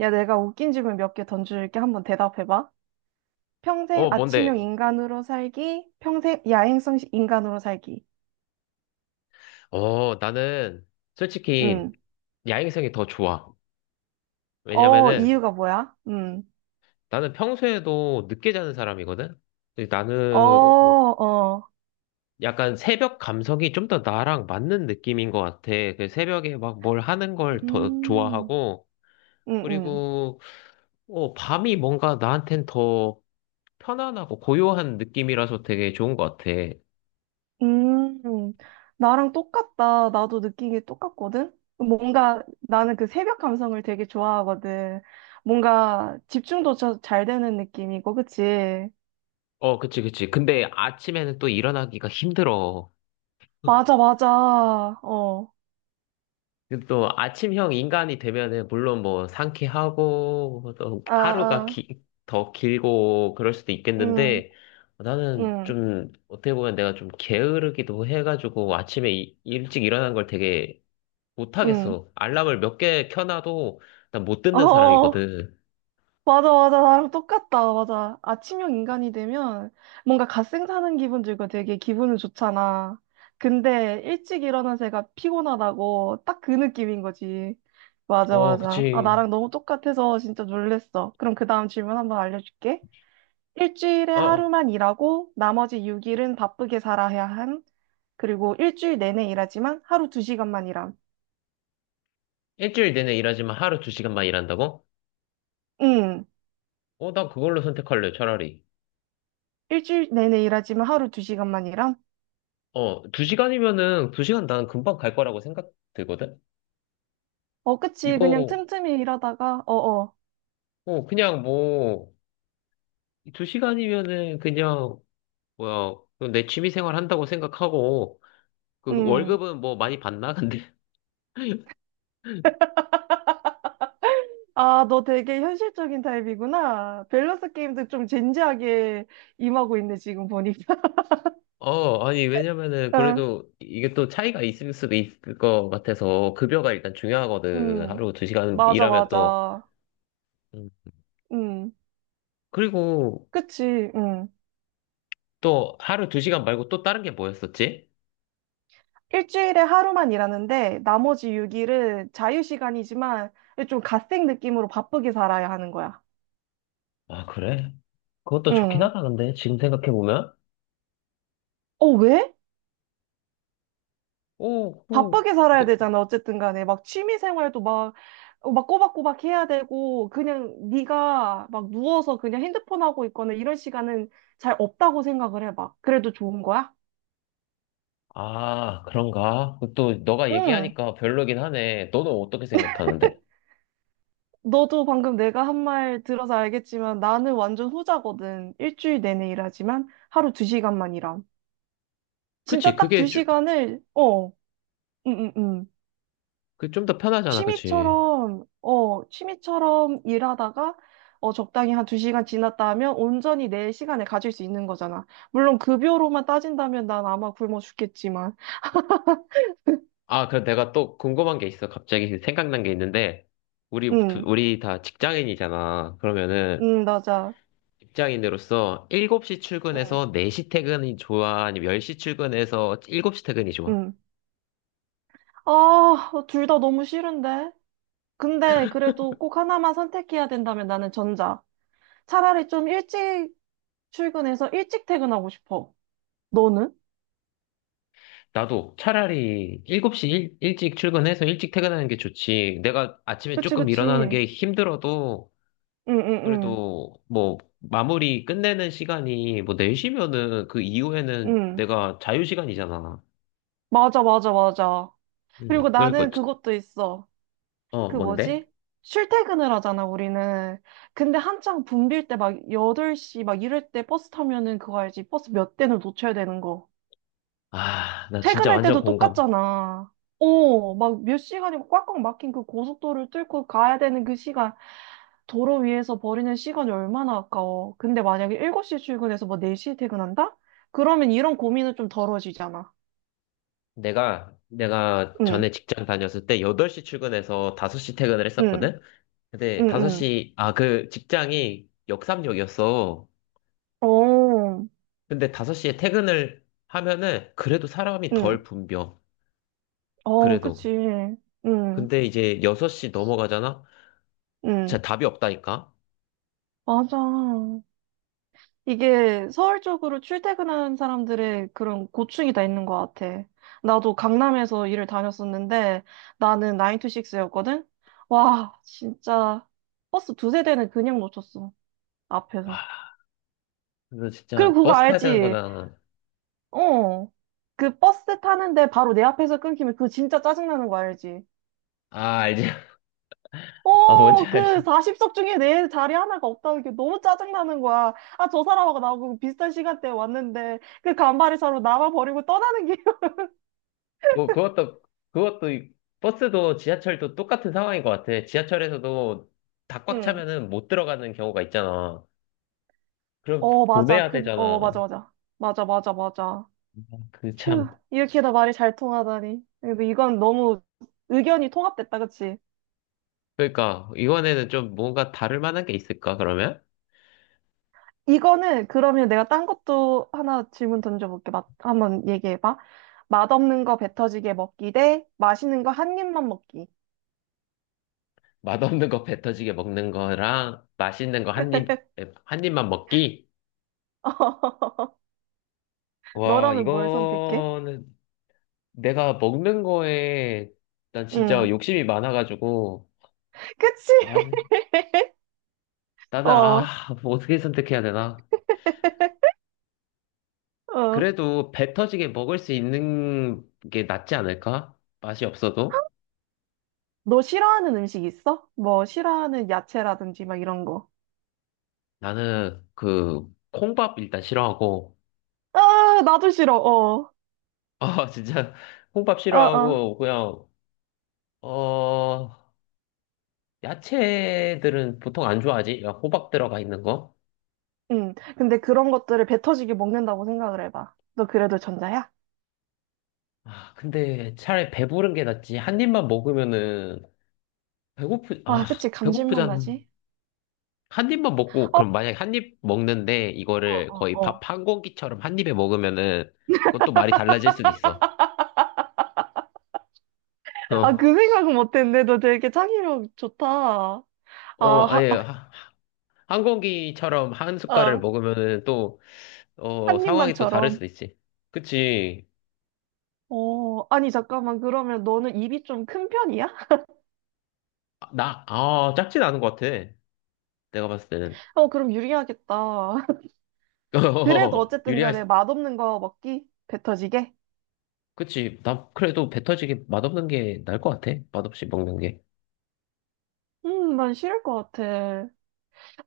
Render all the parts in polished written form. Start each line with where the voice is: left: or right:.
right: 야, 내가 웃긴 질문 몇 개 던질게. 한번 대답해봐. 평생
left: 어, 뭔데?
right: 아침형 인간으로 살기, 평생 야행성 인간으로 살기.
left: 어, 나는 솔직히
right: 음.
left: 야행성이 더 좋아.
right: 어,
left: 왜냐면은
right: 이유가 뭐야? 음.
left: 나는 평소에도 늦게 자는 사람이거든? 근데
right: 어,
left: 나는
right: 어.
left: 약간 새벽 감성이 좀 더 나랑 맞는 느낌인 것 같아. 그 새벽에 막 뭘 하는 걸 더
right: 음.
left: 좋아하고,
right: 음,
left: 그리고 밤이 뭔가 나한텐 더 편안하고 고요한 느낌이라서 되게 좋은 것 같아.
right: 음. 나랑 똑같다. 나도 느낀 게 똑같거든? 뭔가 나는 그 새벽 감성을 되게 좋아하거든. 뭔가 집중도 잘 되는 느낌이고, 그치?
left: 어, 그치, 그치. 근데 아침에는 또 일어나기가 힘들어.
right: 맞아, 맞아. 어.
left: 그리고 또 아침형 인간이 되면은 물론 뭐 상쾌하고 또
right: 아,
left: 하루가
right: 아.
left: 더 길고 그럴 수도
right: 음.
left: 있겠는데 나는
right: 음.
left: 좀 어떻게 보면 내가 좀 게으르기도 해가지고 아침에 일찍 일어난 걸 되게
right: 응.
left: 못하겠어. 알람을 몇 개 켜놔도 난 못 듣는
right: 어,
left: 사람이거든.
right: 맞아, 맞아. 나랑 똑같다. 맞아. 아침형 인간이 되면 뭔가 갓생 사는 기분 들고 되게 기분은 좋잖아. 근데 일찍 일어난 새가 피곤하다고 딱 그 느낌인 거지. 맞아,
left: 어,
right: 맞아. 아,
left: 그치.
right: 나랑 너무 똑같아서 진짜 놀랬어. 그럼 그 다음 질문 한번 알려줄게. 일주일에
left: 어,
right: 하루만 일하고 나머지 6일은 바쁘게 살아야 한. 그리고 일주일 내내 일하지만 하루 2시간만 일함.
left: 일주일 내내 일하지만 하루 두 시간만 일한다고?
right: 응.
left: 어, 난 그걸로 선택할래, 차라리.
right: 일주일 내내 일하지만 하루 2시간만 일함.
left: 어, 두 시간이면은 두 시간 난 금방 갈 거라고 생각 들거든?
right: 어, 그치. 그냥
left: 이거
right: 틈틈이 일하다가, 어어.
left: 그냥 뭐, 두 시간이면은 그냥, 뭐야, 내 취미 생활 한다고 생각하고, 그
right: 음.
left: 월급은 뭐 많이 받나? 근데,
right: 아, 너 되게 현실적인 타입이구나. 밸런스 게임도 좀 진지하게 임하고 있네, 지금 보니까.
left: 어, 아니, 왜냐면은
right: 아,
left: 그래도 이게 또 차이가 있을 수도 있을 것 같아서, 급여가 일단 중요하거든.
right: 음.
left: 하루 두 시간
right: 맞아,
left: 일하면 또.
right: 맞아.
left: 음.
right: 음.
left: 그리고
right: 그치. 음.
left: 또 하루 두 시간 말고 또 다른 게 뭐였었지?
right: 일주일에 하루만 일하는데, 나머지 6일은 자유시간이지만, 좀 갓생 느낌으로 바쁘게 살아야 하는 거야.
left: 아, 그래? 그것도 좋긴
right: 응.
left: 하다, 근데, 지금 생각해보면.
right: 어, 왜?
left: 오, 오.
right: 바쁘게 살아야 되잖아. 어쨌든 간에 막 취미 생활도 막, 어, 막 꼬박꼬박 해야 되고 그냥 네가 막 누워서 그냥 핸드폰 하고 있거나 이런 시간은 잘 없다고 생각을 해봐. 그래도 좋은 거야?
left: 아, 그런가? 또 너가
right: 응.
left: 얘기하니까 별로긴 하네. 너는 어떻게 생각하는데?
right: 너도 방금 내가 한 말 들어서 알겠지만 나는 완전 후자거든. 일주일 내내 일하지만 하루 두 시간만 일함.
left: 그치,
right: 진짜 딱 두
left: 그게 좀.
right: 시간을 어, 응응응.
left: 그좀 더 편하잖아, 그치?
right: 취미처럼 일하다가, 어, 적당히 한 두 시간 지났다 하면 온전히 내 시간을 가질 수 있는 거잖아. 물론 급여로만 따진다면 난 아마 굶어 죽겠지만.
left: 아, 그럼 내가 또 궁금한 게 있어. 갑자기 생각난 게 있는데,
right: 응,
left: 우리 다 직장인이잖아. 그러면은,
right: 응, 맞아.
left: 직장인으로서 7시
right: 응,
left: 출근해서 4시 퇴근이 좋아? 아니면 10시 출근해서 7시 퇴근이 좋아?
right: 응. 아, 둘 다 너무 싫은데? 근데 그래도 꼭 하나만 선택해야 된다면 나는 전자. 차라리 좀 일찍 출근해서 일찍 퇴근하고 싶어. 너는?
left: 나도 차라리 7시 일찍 출근해서 일찍 퇴근하는 게 좋지. 내가 아침에
right: 그치,
left: 조금
right: 그치.
left: 일어나는
right: 응,
left: 게 힘들어도
right: 응, 응,
left: 그래도 뭐 마무리 끝내는 시간이 뭐 4시면은 그 이후에는
right: 응.
left: 내가 자유 시간이잖아.
right: 맞아, 맞아, 맞아. 그리고
left: 그러니까.
right: 나는 그것도 있어.
left: 어,
right: 그
left: 뭔데?
right: 뭐지? 출퇴근을 하잖아, 우리는. 근데 한창 붐빌 때 막 8시 막 이럴 때 버스 타면은 그거 알지? 버스 몇 대는 놓쳐야 되는 거.
left: 아, 나 진짜
right: 퇴근할
left: 완전
right: 때도
left: 공감.
right: 똑같잖아. 어, 막 몇 시간이 꽉꽉 막힌 그 고속도로를 뚫고 가야 되는 그 시간, 도로 위에서 버리는 시간이 얼마나 아까워. 근데 만약에 7시 출근해서 뭐 4시에 퇴근한다? 그러면 이런 고민은 좀 덜어지잖아.
left: 내가 전에
right: 응,
left: 직장 다녔을 때 8시 출근해서 5시 퇴근을
right: 응,
left: 했었거든. 근데
right: 응, 응.
left: 5시, 그 직장이 역삼역이었어.
right: 어,
left: 근데 5시에 퇴근을 하면은 그래도 사람이
right: 응.
left: 덜 붐벼.
right: 어,
left: 그래도.
right: 그치. 응,
left: 근데 이제 6시 넘어가잖아.
right: 응.
left: 진짜 답이 없다니까.
right: 맞아. 이게 서울 쪽으로 출퇴근하는 사람들의 그런 고충이 다 있는 것 같아. 나도 강남에서 일을 다녔었는데 나는 9to6였거든? 와, 진짜 버스 두세 대는 그냥 놓쳤어.
left: 아,
right: 앞에서.
left: 그래서
right: 그리고
left: 진짜
right: 그거
left: 버스 타야 되는
right: 알지?
left: 거나.
right: 어. 그 버스 타는데 바로 내 앞에서 끊기면 그거 진짜 짜증나는 거 알지?
left: 아, 알지. 아, 뭔지
right: 어, 그
left: 알지.
right: 40석 중에 내 자리 하나가 없다는 게 너무 짜증나는 거야. 아, 저 사람하고 나하고 비슷한 시간대에 왔는데, 그 간발의 차로 나만 버리고 떠나는 게.
left: 그 그것도 그것도 버스도 지하철도 똑같은 상황인 것 같아. 지하철에서도 다 꽉
right: 응.
left: 차면은 못 들어가는 경우가 있잖아. 그럼
right: 어, 맞아.
left: 보내야
right: 그, 어,
left: 되잖아.
right: 맞아, 맞아. 맞아, 맞아, 맞아.
left: 그
right: 휴,
left: 참.
right: 이렇게나 말이 잘 통하다니. 근데 이건 너무 의견이 통합됐다, 그치?
left: 그러니까 이번에는 좀 뭔가 다를 만한 게 있을까, 그러면.
right: 이거는 그러면 내가 딴 것도 하나 질문 던져볼게. 맛, 한번 얘기해봐. 맛없는 거 배 터지게 먹기 대 맛있는 거 한 입만 먹기.
left: 맛없는 거 뱉어지게 먹는 거랑 맛있는 거 한 입만 먹기. 와,
right: 너라면 뭘 선택해?
left: 이거는. 내가 먹는 거에 난 진짜
right: 응.
left: 욕심이 많아가지고,
right: 그치?
left: 사실.
right: 어,
left: 나는, 아,
right: 어.
left: 뭐 어떻게 선택해야 되나? 그래도 배 터지게 먹을 수 있는 게 낫지 않을까? 맛이 없어도.
right: 너 싫어하는 음식 있어? 뭐, 싫어하는 야채라든지 막 이런 거.
left: 나는 그 콩밥 일단 싫어하고.
right: 아, 나도 싫어, 어.
left: 아, 진짜 콩밥
right: 어, 어.
left: 싫어하고 그냥 어 야채들은 보통 안 좋아하지? 야, 호박 들어가 있는 거?
right: 응. 근데 그런 것들을 배 터지게 먹는다고 생각을 해봐. 너 그래도 전자야?
left: 아, 근데 차라리 배부른 게 낫지. 한 입만 먹으면은 배고프 아
right: 아, 그치. 감질맛
left: 배고프잖아.
right: 나지?
left: 한 입만 먹고,
right: 어,
left: 그럼 만약에 한입 먹는데
right: 어,
left: 이거를
right: 어,
left: 거의 밥
right: 어.
left: 한 공기처럼 한 입에 먹으면은 그것도 말이 달라질 수도 있어.
right: 아, 그
left: 어,
right: 생각은 못했네. 너 되게 창의력 좋다. 아,
left: 아니,
right: 하, 아,
left: 한 공기처럼 한 숟갈을
right: 아,
left: 먹으면은 또,
right: 한
left: 상황이 또 다를
right: 입만처럼.
left: 수도 있지. 그치.
right: 어, 아니, 잠깐만. 그러면 너는 입이 좀 큰 편이야?
left: 아, 나, 작진 않은 것 같아. 내가 봤을 때는.
right: 어, 그럼 유리하겠다. 그래도
left: 어,
right: 어쨌든
left: 유리할,
right: 간에
left: 수-.
right: 맛없는 거 먹기 배 터지게.
left: 그치. 나 그래도 배 터지게 맛없는 게 나을 것 같아. 맛없이 먹는 게.
right: 난 싫을 것 같아.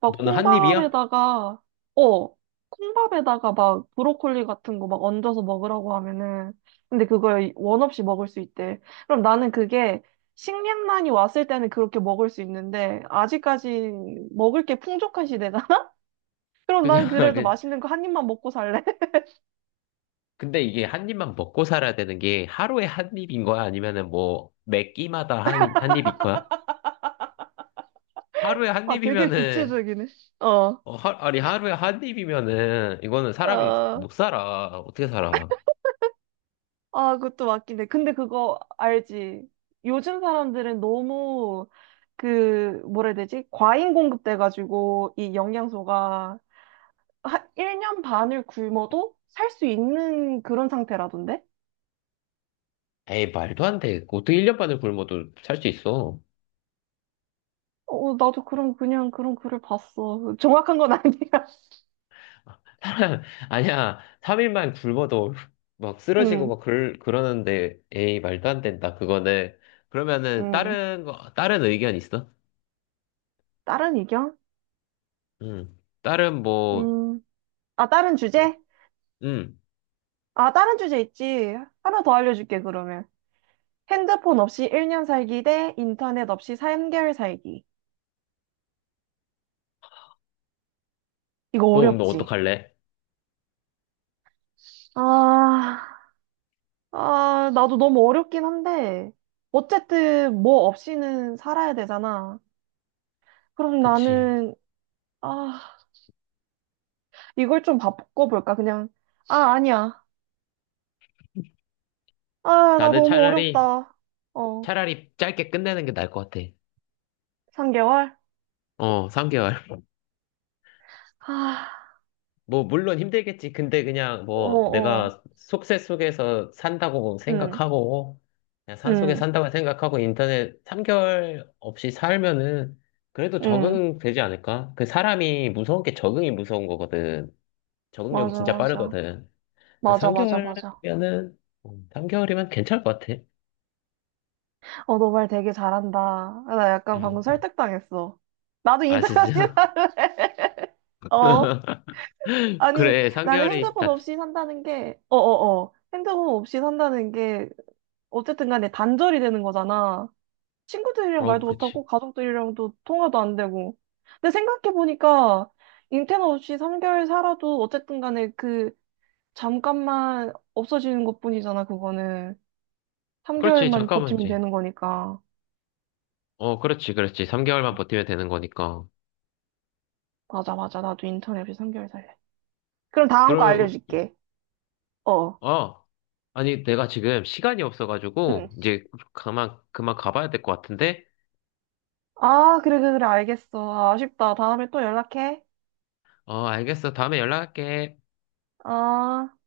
right: 막
left: 너는 한 입이야?
right: 어, 콩밥에다가 막 브로콜리 같은 거 막 얹어서 먹으라고 하면은, 근데 그걸 원 없이 먹을 수 있대. 그럼 나는 그게 식량난이 왔을 때는 그렇게 먹을 수 있는데, 아직까지 먹을 게 풍족한 시대잖아? 그럼 난
left: 그냥,
right: 그래도 맛있는 거 한 입만 먹고 살래?
left: 근데 이게 한 입만 먹고 살아야 되는 게 하루에 한 입인 거야? 아니면은 뭐 매 끼마다 한 입인 거야? 하루에 한
right: 아, 되게
left: 입이면은,
right: 구체적이네. 어,
left: 어, 아니, 하루에 한 입이면은 이거는 사람이
right: 어.
left: 못 살아. 어떻게 살아?
right: 아, 그것도 맞긴 해. 근데 그거 알지? 요즘 사람들은 너무 그 뭐라 해야 되지? 과잉 공급돼가지고 이 영양소가 한 1년 반을 굶어도 살 수 있는 그런 상태라던데?
left: 에이, 말도 안 돼. 어떻게 1년 반을 굶어도 살 수 있어?
right: 어, 어, 나도 그런 글을 봤어. 정확한 건 아니야.
left: 사람, 아니야. 3일만 굶어도 막 쓰러지고
right: 응,
left: 막그 그러는데, 에이, 말도 안 된다. 그거는. 그러면은
right: 응.
left: 다른 의견 있어?
right: 다른 의견?
left: 응. 다른 뭐,
right: 음. 아, 다른 주제?
left: 응.
right: 아, 다른 주제 있지. 하나 더 알려줄게, 그러면. 핸드폰 없이 1년 살기 대 인터넷 없이 3개월 살기. 이거
left: 너 운동
right: 어렵지?
left: 어떡할래?
right: 아, 아, 나도 너무 어렵긴 한데, 어쨌든 뭐 없이는 살아야 되잖아. 그럼
left: 그치.
right: 나는, 아, 이걸 좀 바꿔볼까, 그냥. 아, 아니야. 아, 나
left: 나는
right: 너무 어렵다. 어,
left: 차라리 짧게 끝내는 게 나을 것 같아.
right: 3개월?
left: 어, 3개월.
right: 아,
left: 뭐, 물론 힘들겠지. 근데 그냥
right: 어,
left: 뭐,
right: 어,
left: 내가 속세 속에서 산다고
right: 응,
left: 생각하고, 그냥 산속에
right: 응,
left: 산다고 생각하고, 인터넷 3개월 없이 살면은, 그래도
right: 응.
left: 적응되지 않을까? 그 사람이 무서운 게 적응이 무서운 거거든. 적응력이
right: 맞아,
left: 진짜
right: 맞아.
left: 빠르거든.
right: 맞아, 맞아, 맞아.
left: 3개월면은, 3개월이면 괜찮을 것 같아.
right: 어, 너 말 되게 잘한다. 아, 나 약간 방금
left: 음.
right: 설득당했어. 나도
left: 아,
right: 인터뷰
left: 진짜?
right: 할래. 어? 아니,
left: 그래,
right: 나는
left: 3개월이
right: 핸드폰
left: 다,
right: 없이 산다는 게, 어쨌든 간에 단절이 되는 거잖아. 친구들이랑 말도
left: 그치.
right: 못하고, 가족들이랑도 통화도 안 되고. 근데 생각해보니까, 인터넷 없이 3개월 살아도, 어쨌든 간에 그, 잠깐만 없어지는 것뿐이잖아, 그거는.
left: 그렇지,
right: 3개월만
left: 잠깐만,
right: 버티면 되는 거니까.
left: 그렇지, 그렇지. 3개월만 버티면 되는 거니까.
right: 맞아, 맞아. 나도 인터넷 없이 3개월 살래. 그럼 다음 거
left: 그러면,
right: 알려줄게. 어.
left: 우- 어, 아니, 내가 지금 시간이
right: 응.
left: 없어가지고, 이제, 그만 가봐야 될 것 같은데?
right: 아, 그래, 그래, 그래. 알겠어. 아, 아쉽다. 다음에 또 연락해.
left: 어, 알겠어. 다음에 연락할게.
right: 어.